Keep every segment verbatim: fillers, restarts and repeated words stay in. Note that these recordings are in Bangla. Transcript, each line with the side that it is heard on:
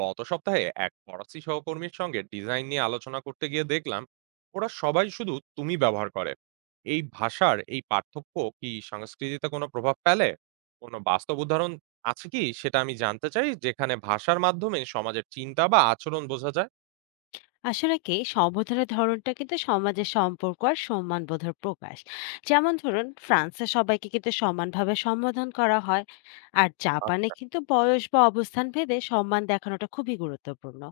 right: গত সপ্তাহে এক ফরাসি সহকর্মীর সঙ্গে ডিজাইন নিয়ে আলোচনা করতে গিয়ে দেখলাম ওরা সবাই শুধু তুমি ব্যবহার করে। এই ভাষার এই পার্থক্য কি সংস্কৃতিতে কোনো প্রভাব ফেলে? কোনো বাস্তব উদাহরণ আছে কি, সেটা আমি জানতে চাই, যেখানে ভাষার মাধ্যমে সমাজের চিন্তা বা আচরণ বোঝা যায়।
left: আসলে কি সম্বোধনের ধরনটা কিন্তু সমাজের সম্পর্ক আর সম্মান বোধের প্রকাশ। যেমন ধরুন, ফ্রান্সে সবাইকে কিন্তু সমানভাবে সম্বোধন করা হয়। আর জাপানে
right: আচ্ছা।
left: কিন্তু বয়স বা অবস্থান ভেদে সম্মান দেখানোটা খুবই গুরুত্বপূর্ণ।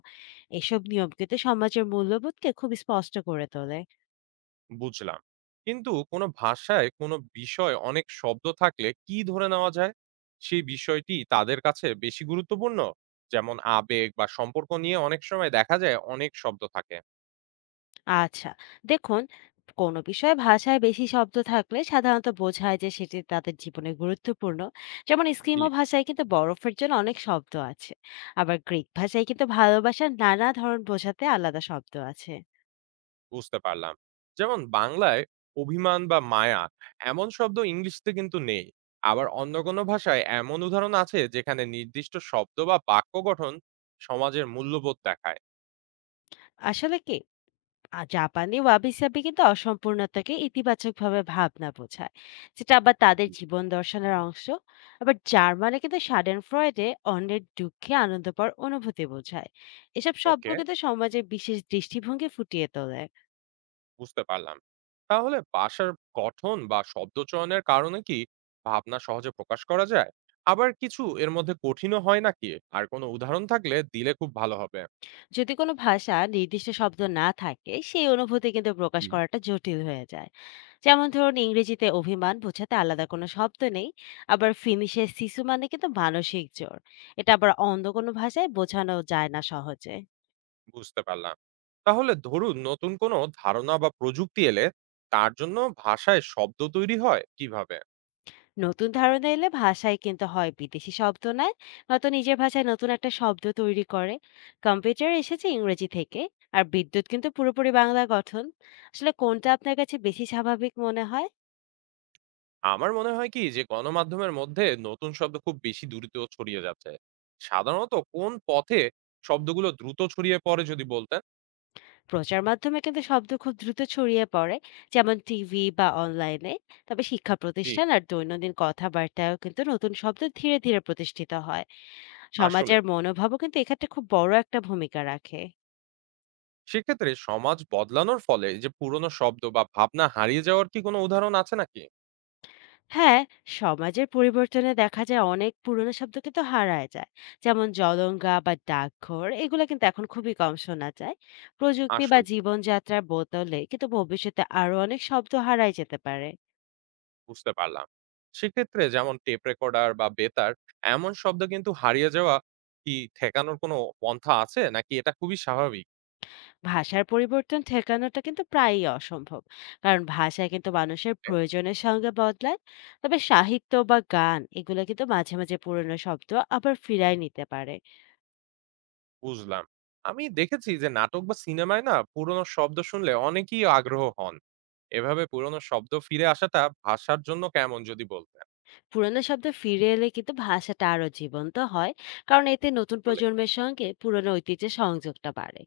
left: এসব নিয়ম কিন্তু সমাজের মূল্যবোধকে খুব স্পষ্ট করে তোলে।
right: বুঝলাম। কিন্তু কোনো ভাষায় কোনো বিষয় অনেক শব্দ থাকলে কি ধরে নেওয়া যায় সেই বিষয়টি তাদের কাছে বেশি গুরুত্বপূর্ণ? যেমন আবেগ বা সম্পর্ক নিয়ে অনেক সময় দেখা যায় অনেক শব্দ থাকে।
left: আচ্ছা, দেখুন, কোনো বিষয়ে ভাষায় বেশি শব্দ থাকলে সাধারণত বোঝায় যে সেটি তাদের জীবনে গুরুত্বপূর্ণ। যেমন
right: জি।
left: স্কিমো ভাষায় কিন্তু বরফের জন্য অনেক শব্দ আছে। আবার গ্রিক ভাষায় কিন্তু ভালোবাসার নানা ধরন বোঝাতে আলাদা শব্দ আছে।
right: বুঝতে পারলাম। যেমন বাংলায় অভিমান বা মায়া এমন শব্দ ইংলিশতে কিন্তু নেই। আবার অন্য কোনো ভাষায় এমন উদাহরণ আছে যেখানে নির্দিষ্ট শব্দ বা বাক্য গঠন সমাজের মূল্যবোধ দেখায়।
left: আসলে কি, আ জাপানি ওয়াবিসাবি কিন্তু অসম্পূর্ণতাকে ইতিবাচকভাবে ভাবনা বোঝায়, যেটা আবার তাদের জীবন দর্শনের অংশ। আবার জার্মানে কিন্তু সাডেন ফ্রয়েডে অন্যের দুঃখে আনন্দ পাওয়ার অনুভূতি বোঝায়। এসব শব্দ
right: ওকে,
left: কিন্তু সমাজের বিশেষ দৃষ্টিভঙ্গি ফুটিয়ে তোলে।
right: বুঝতে পারলাম। তাহলে ভাষার গঠন বা শব্দচয়নের কারণে কি ভাবনা সহজে প্রকাশ করা যায়? আবার কিছু এর মধ্যে কঠিনও হয় নাকি? আর কোনো উদাহরণ থাকলে দিলে খুব ভালো হবে।
left: যদি কোনো ভাষা নির্দিষ্ট শব্দ না থাকে, সেই অনুভূতি কিন্তু
right: জি।
left: প্রকাশ করাটা জটিল হয়ে যায়। যেমন ধরুন, ইংরেজিতে অভিমান বোঝাতে আলাদা কোনো শব্দ নেই। আবার ফিনিশে শিশু মানে কিন্তু মানসিক জোর। এটা আবার অন্য কোনো ভাষায় বোঝানো যায় না সহজে।
right: বুঝতে পারলাম। তাহলে ধরুন নতুন কোনো ধারণা বা প্রযুক্তি এলে তার জন্য ভাষায় শব্দ তৈরি হয় কিভাবে?
left: নতুন ধারণা এলে ভাষায় কিন্তু হয় বিদেশি শব্দ নেয়, নয়তো নিজের ভাষায় নতুন একটা শব্দ তৈরি করে। কম্পিউটার এসেছে ইংরেজি থেকে, আর বিদ্যুৎ কিন্তু পুরোপুরি বাংলা গঠন। আসলে কোনটা আপনার কাছে বেশি স্বাভাবিক মনে হয়?
right: আমার মনে হয় কি যে গণমাধ্যমের মধ্যে নতুন শব্দ খুব বেশি দ্রুত ছড়িয়ে যাচ্ছে। সাধারণত কোন পথে শব্দগুলো দ্রুত ছড়িয়ে পড়ে যদি বলতেন।
left: প্রচার মাধ্যমে কিন্তু শব্দ খুব দ্রুত ছড়িয়ে পড়ে, যেমন টিভি বা অনলাইনে। তবে শিক্ষা
right: জি।
left: প্রতিষ্ঠান আর দৈনন্দিন কথাবার্তায়ও কিন্তু নতুন শব্দ ধীরে ধীরে প্রতিষ্ঠিত হয়।
right: আসলে
left: সমাজের মনোভাবও কিন্তু এক্ষেত্রে খুব বড় একটা ভূমিকা রাখে।
right: সেক্ষেত্রে সমাজ বদলানোর ফলে যে পুরনো শব্দ বা ভাবনা হারিয়ে যাওয়ার কি কোনো উদাহরণ আছে নাকি?
left: হ্যাঁ, সমাজের পরিবর্তনে দেখা যায় অনেক পুরনো শব্দ কিন্তু হারায় যায়। যেমন জলঙ্গা বা ডাকঘর, এগুলো কিন্তু এখন খুবই কম শোনা যায়। প্রযুক্তি বা
right: আসলে
left: জীবনযাত্রার বদলে কিন্তু ভবিষ্যতে আরো অনেক শব্দ হারায় যেতে পারে।
right: বুঝতে পারলাম। সেক্ষেত্রে যেমন টেপ রেকর্ডার বা বেতার এমন শব্দ কিন্তু হারিয়ে যাওয়া কি ঠেকানোর কোনো পন্থা আছে? নাকি এটা খুবই স্বাভাবিক?
left: ভাষার পরিবর্তন ঠেকানোটা কিন্তু প্রায়ই অসম্ভব। কারণ ভাষা কিন্তু মানুষের
right: এ
left: প্রয়োজনের সঙ্গে বদলায়। তবে সাহিত্য বা গান, এগুলো কিন্তু মাঝে মাঝে পুরনো শব্দ আবার ফিরায় নিতে পারে।
right: বুঝলাম। আমি দেখেছি যে নাটক বা সিনেমায় না পুরনো শব্দ শুনলে অনেকেই আগ্রহ হন। এভাবে পুরনো শব্দ ফিরে আসাটা ভাষার জন্য কেমন, যদি বলতেন?
left: পুরোনো শব্দ ফিরে এলে কিন্তু ভাষাটা আরো জীবন্ত হয়, কারণ এতে নতুন
right: আসলে
left: প্রজন্মের সঙ্গে পুরোনো ঐতিহ্যের সংযোগটা বাড়ে।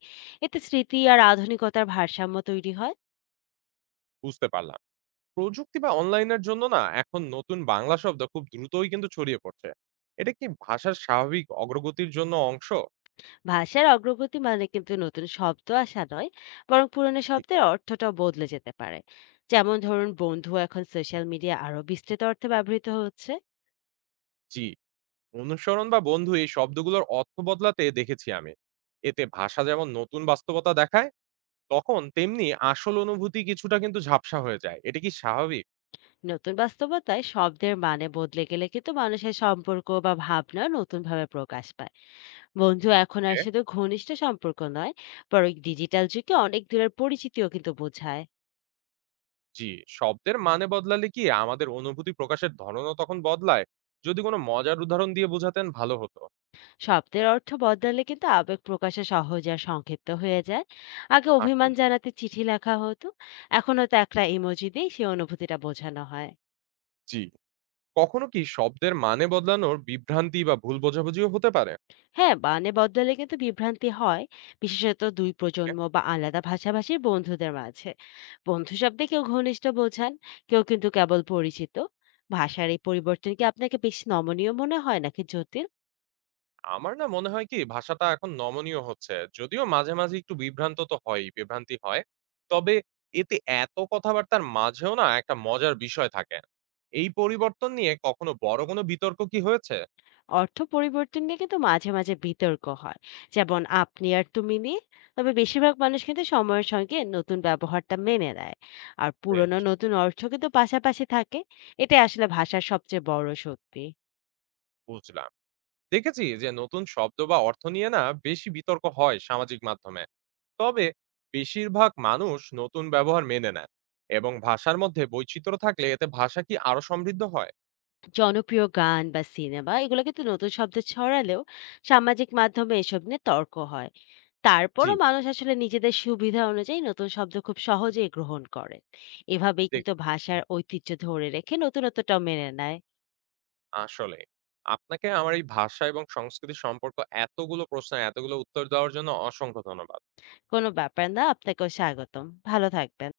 left: এতে স্মৃতি আর আধুনিকতার ভারসাম্য তৈরি হয়।
right: বুঝতে পারলাম। প্রযুক্তি বা অনলাইনের জন্য না এখন নতুন বাংলা শব্দ খুব দ্রুতই কিন্তু ছড়িয়ে পড়ছে। এটা কি ভাষার স্বাভাবিক অগ্রগতির জন্য অংশ?
left: ভাষার অগ্রগতি মানে কিন্তু নতুন শব্দ আসা নয়, বরং পুরোনো শব্দের অর্থটাও বদলে যেতে পারে। যেমন ধরুন, বন্ধু এখন সোশ্যাল মিডিয়া আরো বিস্তৃত অর্থে ব্যবহৃত হচ্ছে।
right: জি। অনুসরণ বা বন্ধু এই শব্দগুলোর অর্থ বদলাতে দেখেছি আমি। এতে ভাষা যেমন নতুন বাস্তবতা দেখায়, তখন তেমনি আসল অনুভূতি কিছুটা কিন্তু ঝাপসা হয়ে যায়। এটা কি স্বাভাবিক?
left: নতুন বাস্তবতায় শব্দের মানে বদলে গেলে কিন্তু মানুষের সম্পর্ক বা ভাবনা নতুনভাবে প্রকাশ পায়। বন্ধু এখন আর
right: ওকে।
left: শুধু ঘনিষ্ঠ সম্পর্ক নয়, বরং ডিজিটাল যুগে অনেক দূরের পরিচিতিও কিন্তু বোঝায়।
right: জি। শব্দের মানে বদলালে কি আমাদের অনুভূতি প্রকাশের ধরনও তখন বদলায়? যদি কোনো মজার উদাহরণ দিয়ে বোঝাতেন ভালো হতো।
left: শব্দের অর্থ বদলালে কিন্তু আবেগ প্রকাশে সহজ আর সংক্ষিপ্ত হয়ে যায়। আগে
right: আসলে।
left: অভিমান জানাতে চিঠি লেখা হতো, এখন হয়তো একটা ইমোজি দিয়ে সেই অনুভূতিটা বোঝানো হয়।
right: জি। কখনো কি শব্দের মানে বদলানোর বিভ্রান্তি বা ভুল বোঝাবুঝিও হতে পারে?
left: হ্যাঁ, মানে বদলালে কিন্তু বিভ্রান্তি হয়, বিশেষত দুই প্রজন্ম বা আলাদা ভাষাভাষীর বন্ধুদের মাঝে। বন্ধু শব্দে কেউ ঘনিষ্ঠ বোঝান, কেউ কিন্তু কেবল পরিচিত। ভাষার এই পরিবর্তন কি আপনাকে বেশি নমনীয় মনে হয় নাকি জটিল?
right: আমার না মনে হয় কি ভাষাটা এখন নমনীয় হচ্ছে। যদিও মাঝে, মাঝে একটু বিভ্রান্ত তো হয়ই, বিভ্রান্তি হয়। তবে এতে এত কথাবার্তার মাঝেও না একটা মজার বিষয় থাকে। এই পরিবর্তন নিয়ে কখনো বড় কোনো বিতর্ক কি হয়েছে?
left: অর্থ পরিবর্তন নিয়ে কিন্তু মাঝে মাঝে বিতর্ক হয়, যেমন আপনি আর তুমি নিয়ে। তবে বেশিরভাগ মানুষ কিন্তু সময়ের সঙ্গে নতুন ব্যবহারটা মেনে নেয়, আর
right: বেশ।
left: পুরনো নতুন অর্থ কিন্তু পাশাপাশি থাকে। এটা আসলে ভাষার সবচেয়ে বড় শক্তি।
right: বুঝলাম। দেখেছি যে নতুন শব্দ বা অর্থ নিয়ে না বেশি বিতর্ক হয় সামাজিক মাধ্যমে। তবে বেশিরভাগ মানুষ নতুন ব্যবহার মেনে নেয়, এবং ভাষার মধ্যে বৈচিত্র্য থাকলে এতে ভাষা কি আরো সমৃদ্ধ হয়?
left: জনপ্রিয় গান বা সিনেমা এগুলো কিন্তু নতুন শব্দ ছড়ালেও সামাজিক মাধ্যমে এসব নিয়ে তর্ক হয়।
right: জি।
left: তারপরও মানুষ আসলে নিজেদের সুবিধা অনুযায়ী নতুন শব্দ খুব সহজেই গ্রহণ করে। এভাবেই কিন্তু ভাষার ঐতিহ্য ধরে রেখে নতুনত্বটাও মেনে নেয়।
right: আসলেই। আপনাকে আমার এই ভাষা এবং সংস্কৃতি সম্পর্ক এতগুলো প্রশ্ন, এতগুলো উত্তর দেওয়ার জন্য অসংখ্য ধন্যবাদ।
left: কোনো ব্যাপার না। আপনাকেও স্বাগতম। ভালো থাকবেন।